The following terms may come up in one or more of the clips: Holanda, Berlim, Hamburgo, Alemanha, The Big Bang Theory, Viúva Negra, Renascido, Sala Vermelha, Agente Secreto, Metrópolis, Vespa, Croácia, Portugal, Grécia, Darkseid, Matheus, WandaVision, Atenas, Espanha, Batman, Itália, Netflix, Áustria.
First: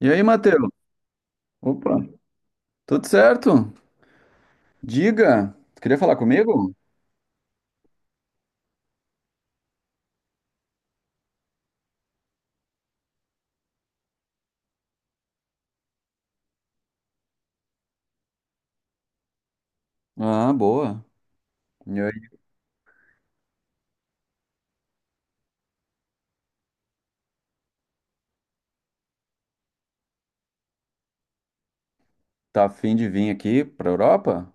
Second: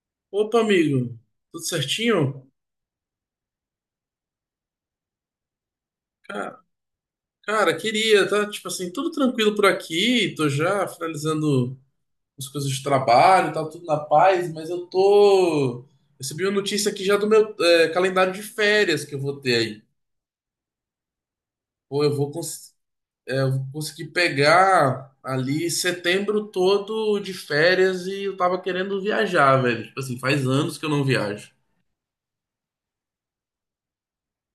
E aí, Opa, Matheus? amigo, tudo Opa, certinho? tudo certo? Diga, tu queria falar Ca- comigo? Cara, queria, tá? Tipo assim, tudo tranquilo por aqui, tô já finalizando as coisas de trabalho, tá tudo na paz, mas eu tô. Recebi uma notícia aqui já do meu calendário de férias que eu vou ter aí. Ah, boa. E Pô, aí, eu vou, eu vou conseguir pegar ali setembro todo de férias e eu tava querendo viajar, velho. Tipo assim, faz anos que eu não viajo. tá afim de vir aqui pra Europa?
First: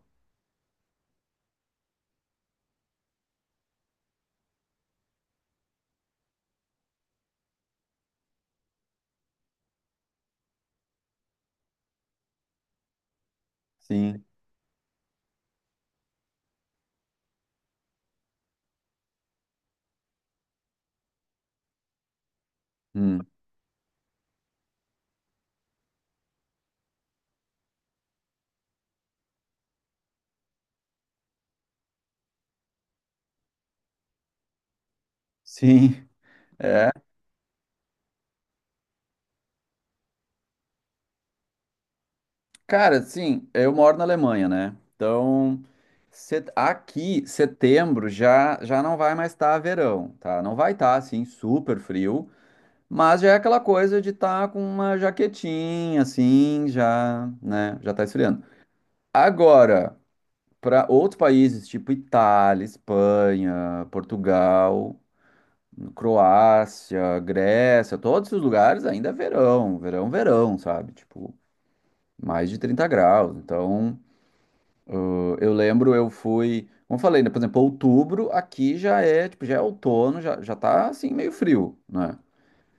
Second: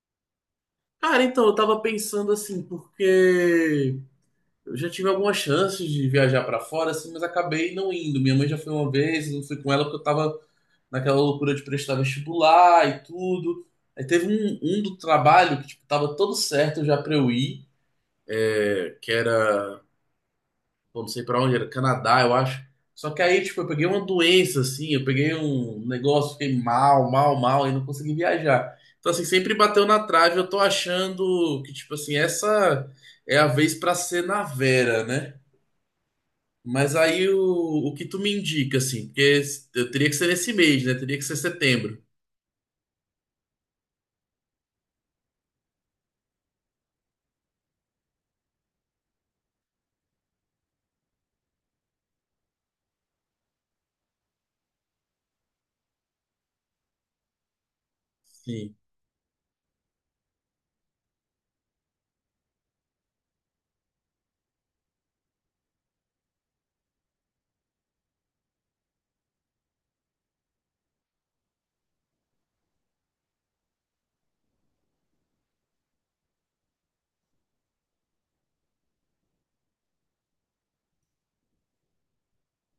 Cara, então, eu tava pensando assim, porque. Eu já tive algumas chances de viajar pra fora, assim, mas acabei não indo. Minha mãe já foi uma vez, eu não fui com ela porque eu tava naquela loucura de prestar vestibular e tudo. Aí Sim. teve um do trabalho que, tipo, tava todo certo já pra eu ir, que era, pô, não sei pra onde, era Canadá, eu acho. Só que Hum. aí, tipo, eu peguei uma doença, assim, eu peguei um negócio, fiquei mal, mal, mal, e não consegui viajar. Então, assim, sempre bateu na trave, eu tô achando que, tipo, assim, essa é a vez pra ser na Vera, né? Sim. É. Mas aí o que tu me indica, assim, porque eu teria que ser nesse mês, né? Teria que ser setembro. Cara, sim, eu moro na Alemanha, né? Então, aqui, setembro, já não vai mais estar verão, tá? Não vai estar, assim, super frio, mas já é aquela coisa de estar com uma jaquetinha, assim, já, né? Já tá esfriando. Sim, Agora, para outros países, tipo Itália, Espanha, Portugal, Croácia, Grécia, todos os lugares ainda é verão, verão, verão, sabe? Tipo, mais de 30 graus. Então, eu lembro, eu fui, como eu falei, né? Por exemplo, outubro aqui já é, tipo, já é outono, já tá assim meio frio, né?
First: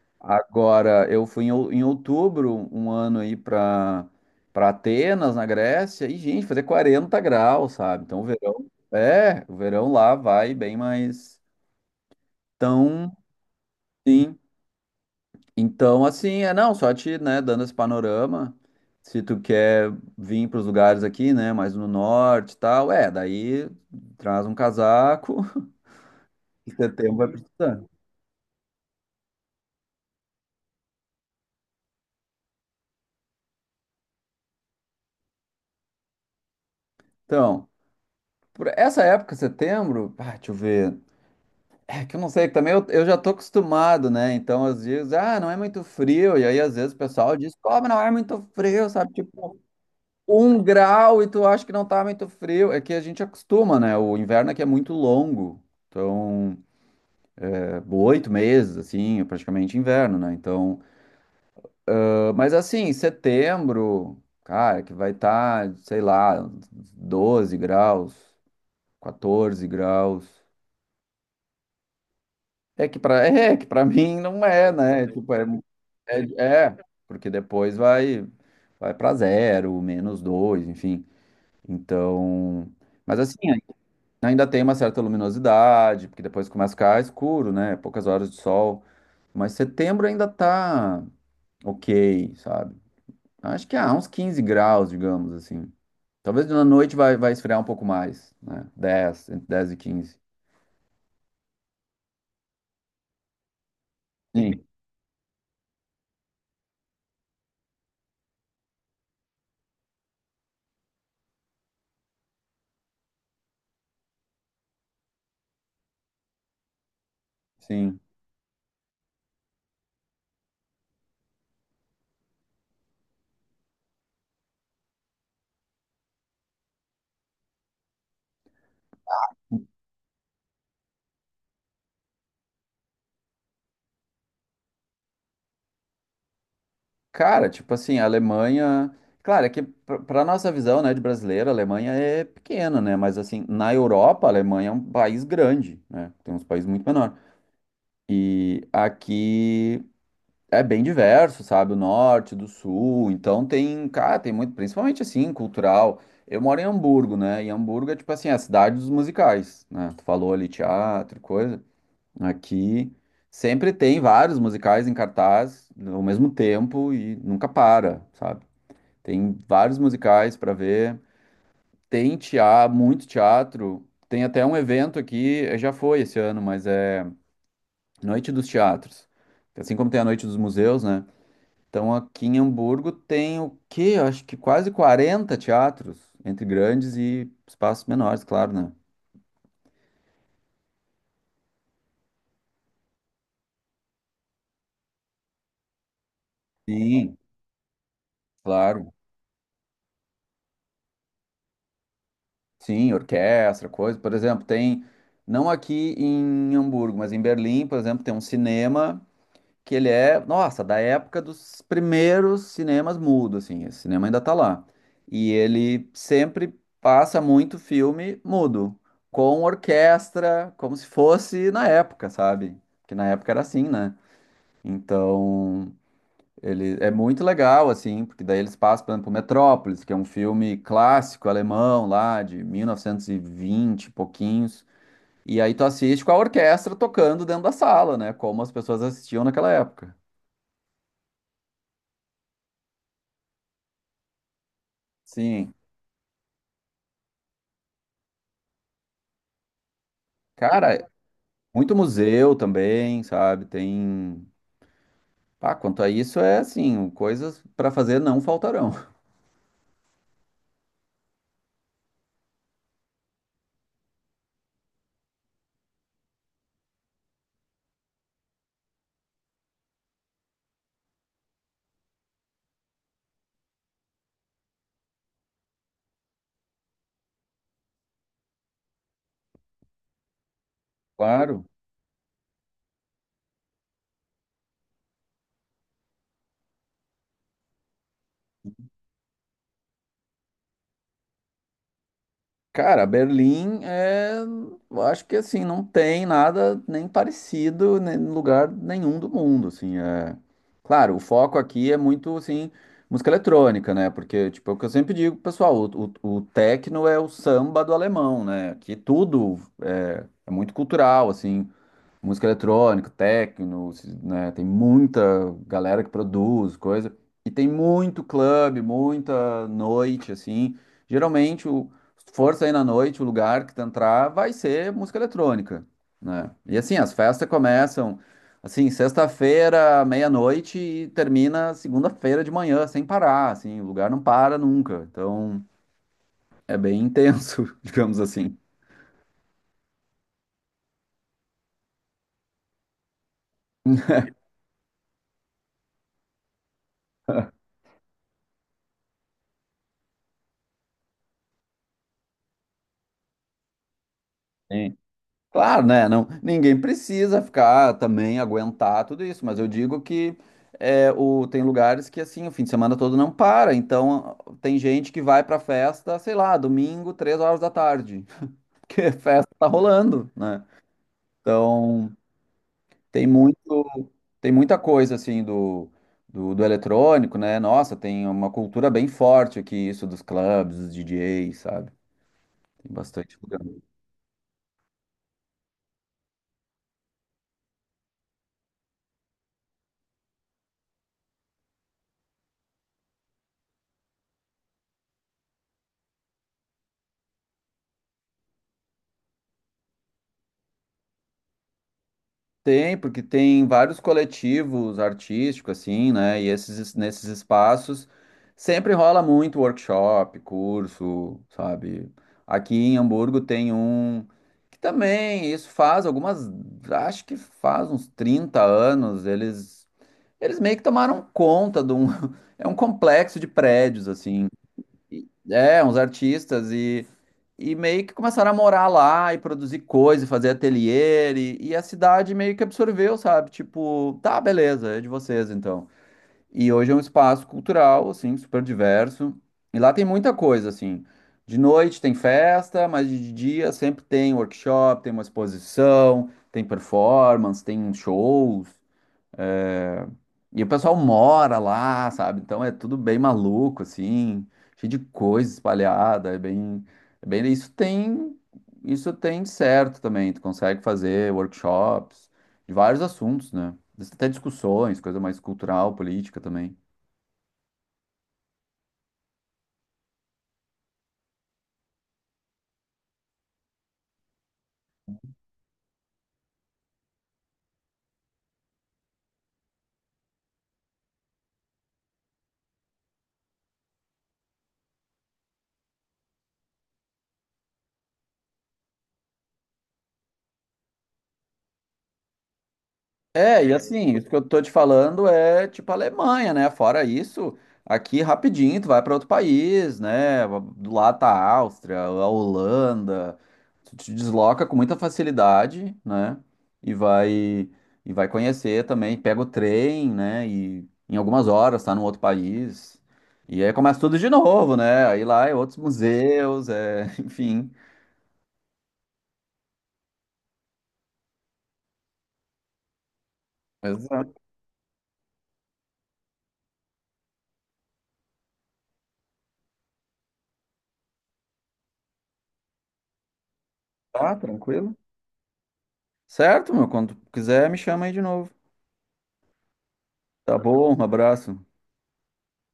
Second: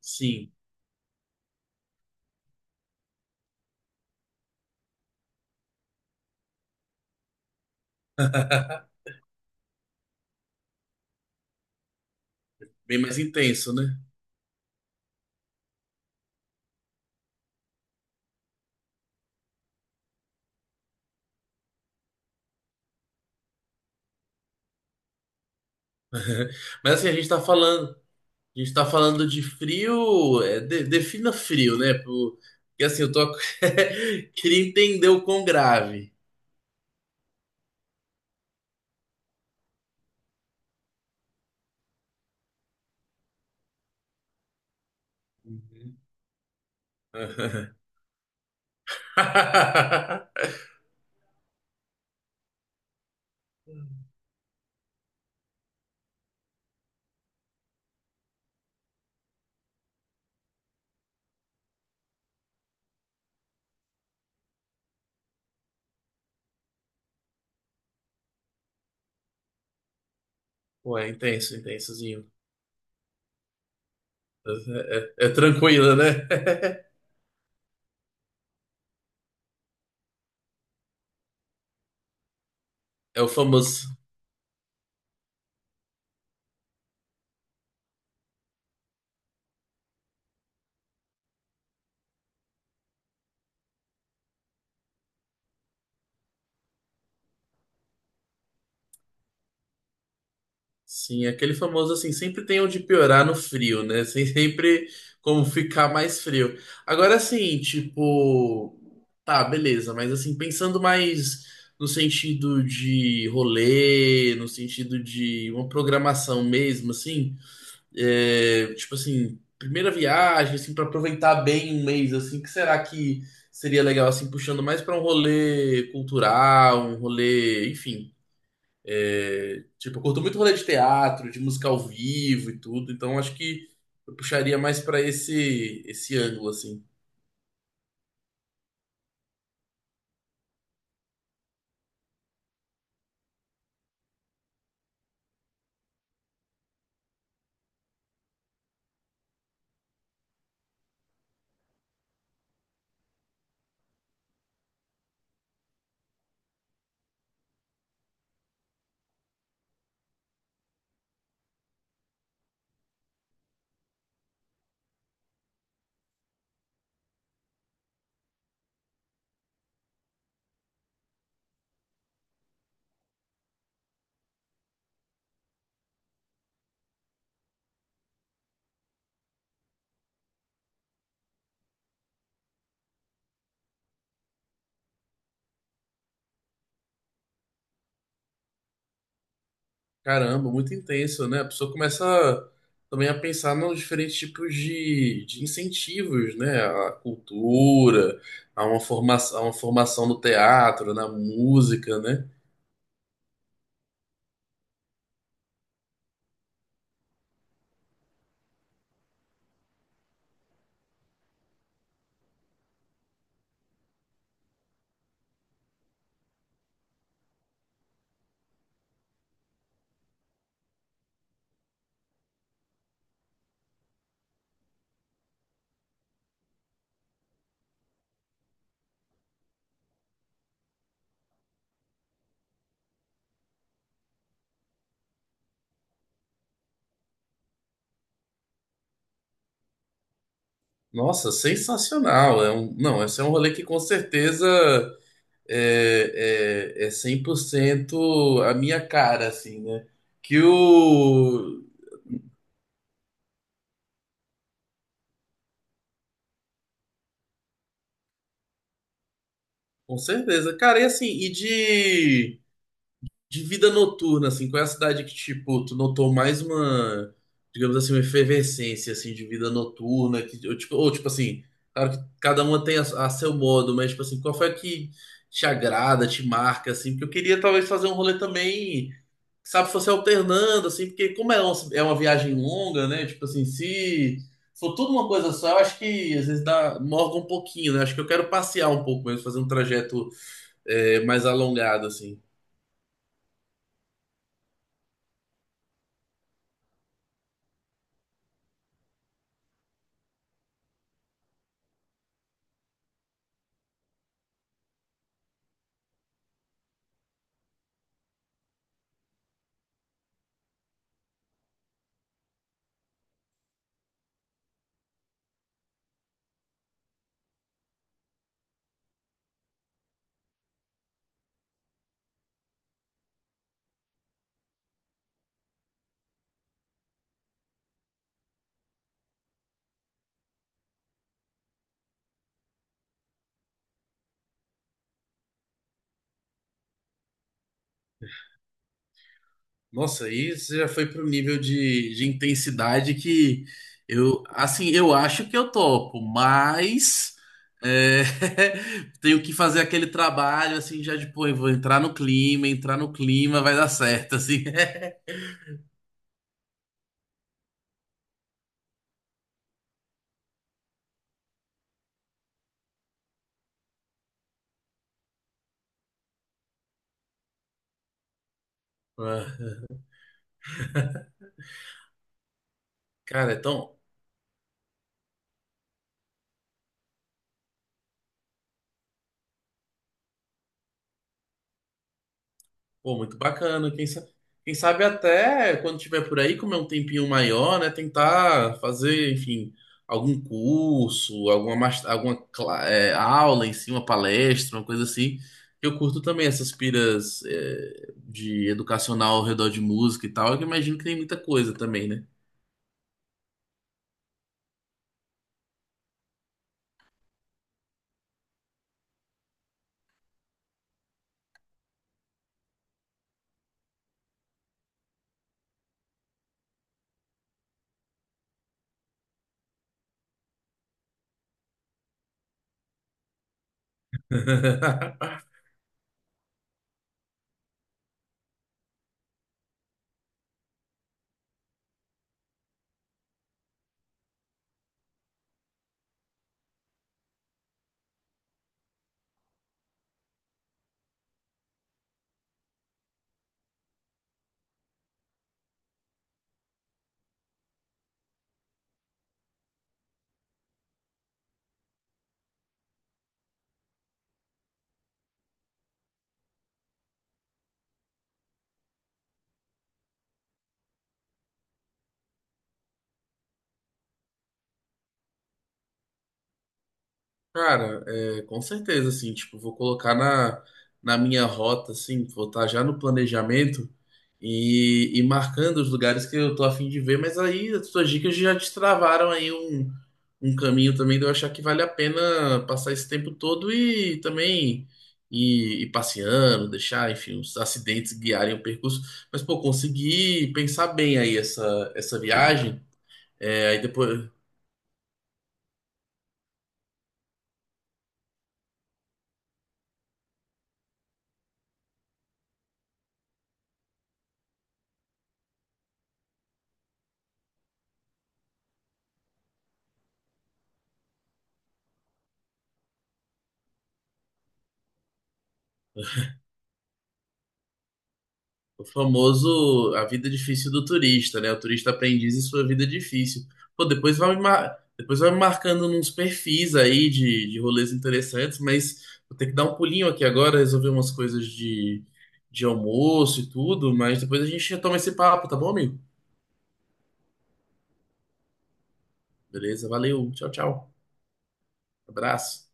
sim. Agora, eu fui em, em outubro, um ano aí para para Atenas, na Grécia, e, gente, fazer 40 graus, sabe? Então, o verão, é, o verão lá vai bem mais Bem tão, mais intenso, né? sim. Então, assim, é, não, só te, né, dando esse panorama, se tu quer vir para os lugares aqui, né, mais no norte e tal, é, daí traz um casaco, em Mas assim, setembro vai precisar. A gente tá falando de frio, é, defina frio, né? Porque assim, eu tô queria entender o quão grave. Então, por essa época, setembro, ah, deixa eu ver. É que eu não sei, que também eu, já tô acostumado, né? Então, às vezes, ah, não é muito Uhum. frio. E aí, às vezes, o pessoal diz, pô, mas não é muito frio, sabe? Tipo, um grau e tu acha que não tá muito frio. É que a gente acostuma, né? O inverno aqui é muito longo. Então, é, 8 meses, assim, é praticamente inverno, né? Então, ah, mas assim, setembro, cara, que vai estar, sei lá, 12 graus, 14 graus. Ué, intenso, intensozinho. É que para mim não é, É, né? É Tipo, é, tranquilo, né? é, é, porque depois vai para zero, menos dois, enfim. Então, mas É o assim, famoso. ainda tem uma certa luminosidade, porque depois começa a ficar escuro, né? Poucas horas de sol. Mas setembro ainda tá ok, sabe? Acho que há uns 15 graus, digamos assim. Talvez na noite vai esfriar um pouco mais, né? 10, entre 10 e 15 Sim, aquele famoso assim, sempre tem onde piorar no frio, né? Sem Sim, sempre como ficar mais frio. Agora assim, tipo, tá, beleza, mas assim, pensando mais no sentido de rolê, no sentido de uma programação mesmo, assim, sim. é, tipo assim, primeira viagem, assim, para aproveitar bem um mês, assim, que será que seria legal, assim, puxando mais para um rolê cultural, um rolê, enfim. É, tipo, eu curto muito rolê de teatro, de música ao vivo e tudo, então acho que eu puxaria mais pra esse ângulo assim. Cara, tipo assim, a Alemanha. Claro, é que pra nossa visão, né, de brasileiro, a Alemanha é pequena, né? Mas assim, na Europa, a Alemanha é um país grande, né? Tem uns países muito menores. E aqui é bem diverso, sabe? O norte, do sul. Então tem, cara, tem muito, principalmente assim, cultural. Eu moro em Hamburgo, né? E Hamburgo é tipo assim, a cidade dos musicais, né? Tu falou ali teatro, e coisa. Aqui sempre tem vários musicais em cartaz ao mesmo tempo e nunca para, sabe? Tem vários musicais para ver. Tem teatro, muito teatro. Tem até um evento aqui, já foi esse ano, mas é Noite dos Teatros. Assim como tem a Noite dos Museus, né? Então aqui em Hamburgo tem o quê? Eu acho que quase 40 teatros, entre grandes e espaços menores, claro, né? Caramba, muito intenso, né? A pessoa começa também a pensar nos diferentes tipos de incentivos, né? A Sim, cultura, claro. A uma formação no teatro, na música, né? Sim, orquestra, coisa. Por exemplo, tem, não aqui em Hamburgo, mas em Berlim, por exemplo, tem um cinema que ele é, nossa, da época dos primeiros cinemas mudo, assim, esse cinema ainda tá lá. E ele sempre passa muito filme mudo, com orquestra, como se fosse na época, sabe? Porque na época era assim, né? Então, ele é muito legal, assim, porque daí eles passam, por exemplo, Metrópolis, que é um filme clássico alemão lá, de 1920 e vinte e pouquinhos. E aí tu assiste com a orquestra tocando dentro da sala, né? Como as pessoas assistiam naquela época. Nossa, sensacional. É um, não, esse é um rolê que com certeza Sim. É 100% a minha cara, assim, né? Que Cara, o. muito museu também, sabe? Tem. Ah, quanto a isso, é assim, coisas para fazer não faltarão, Com certeza. Cara, e assim, de vida noturna, assim, qual é a cidade que, tipo, tu notou mais uma, digamos assim, uma efervescência, assim, de vida noturna? Que, ou, tipo assim, claro que cada uma tem a seu modo, mas, tipo assim, qual foi a que te agrada, te marca, assim? Porque eu queria, talvez, fazer um rolê também sabe, se fosse alternando, assim, porque como é, claro. É uma viagem longa, né? Tipo assim, se for tudo uma coisa só, eu acho que às vezes dá, morga um pouquinho, né? Acho que eu quero passear um pouco mesmo, fazer um trajeto é, mais alongado, assim. Cara, Berlim é. Eu acho que assim, não tem nada nem parecido em lugar nenhum do mundo, assim. É... Claro, o foco aqui é muito, assim, música eletrônica, né? Porque, tipo, é o que eu sempre digo, pessoal, o techno é o samba do alemão, né? Aqui tudo é, é muito cultural, assim. Música eletrônica, techno, né? Tem muita galera que produz coisa. E tem muito clube, muita noite, assim. Geralmente, o, se for sair na noite, o lugar que tu entrar vai ser música eletrônica, né? E assim, as festas começam, assim, sexta-feira, meia-noite e termina segunda-feira de manhã, sem parar, assim. O lugar não para nunca. Então, é bem intenso, digamos assim. Nossa, aí você já foi para um nível de intensidade que eu, assim, eu acho que eu topo, mas é, tenho que fazer aquele trabalho, assim, já de, pô, eu vou entrar no clima, vai dar certo, assim. Claro, né? Não, ninguém precisa ficar também aguentar tudo isso, mas eu digo que é, o, tem lugares que assim o fim de semana todo não para, então tem gente que vai pra festa, sei lá, domingo, 3 horas da tarde, porque a festa tá Ah. rolando, né? Então tem Cara, é muito, tão tem muita coisa assim do eletrônico, né? Nossa, tem uma cultura bem forte aqui, isso dos clubes, dos DJs, sabe? Tem pô, muito bastante lugar. bacana. Quem sabe até quando tiver por aí, comer um tempinho maior, né? Tentar fazer, enfim, algum curso, alguma, alguma aula em si, uma palestra, uma coisa assim. Eu curto também essas piras, é, de educacional ao redor de música e tal, que eu imagino que tem muita coisa também, né? Tem, porque tem vários coletivos artísticos, assim, né? E esses, nesses espaços sempre rola muito workshop, curso, sabe? Aqui em Hamburgo tem um que também isso faz algumas, acho que faz uns 30 anos, eles, eles meio que tomaram conta de um, é um complexo de prédios, assim. É, uns artistas e meio que começaram a morar lá e produzir coisa, e fazer ateliê, e a cidade meio que absorveu, sabe? Tipo, tá, beleza, é de vocês então. E hoje é um espaço cultural, assim, super diverso. E lá tem muita coisa, assim. De noite tem festa, mas de dia sempre tem workshop, tem uma exposição, tem performance, tem shows. É, e o pessoal mora lá, sabe? Então é tudo bem maluco, assim, cheio de coisa espalhada, é bem, isso tem certo também. Tu consegue fazer workshops de vários assuntos, né? Até discussões, coisa mais cultural, política também. Cara, é, com certeza, assim, tipo, vou colocar na minha rota, assim, vou estar já no planejamento e marcando os lugares que eu tô a fim de ver, mas aí as suas dicas já destravaram aí um caminho também de eu achar que vale a pena passar esse tempo todo e também ir passeando, deixar, enfim, os acidentes guiarem o percurso. Mas, pô, consegui pensar bem aí essa viagem. É, É, e aí assim, depois. isso que eu tô te falando é tipo Alemanha, né? Fora isso, aqui rapidinho tu vai para outro país, né? Do lado tá a Áustria, a Holanda. Tu te desloca com muita facilidade, né? E vai e vai conhecer também, pega o trem, né? E em algumas horas tá num outro país. E aí começa tudo de novo, né? Aí lá é outros museus, é, enfim. O famoso a vida difícil do turista, né? O turista aprendiz e sua vida difícil. Pô, Exato. Depois vai me marcando uns perfis aí de rolês interessantes, mas vou ter que dar um pulinho aqui agora, resolver umas coisas de almoço e tudo, mas Tá, depois a gente tranquilo. retoma esse papo, tá bom, amigo? Certo, meu, quando tu quiser me chama aí de novo. Beleza, valeu, tchau, Tá tchau. bom, um abraço. Abraço.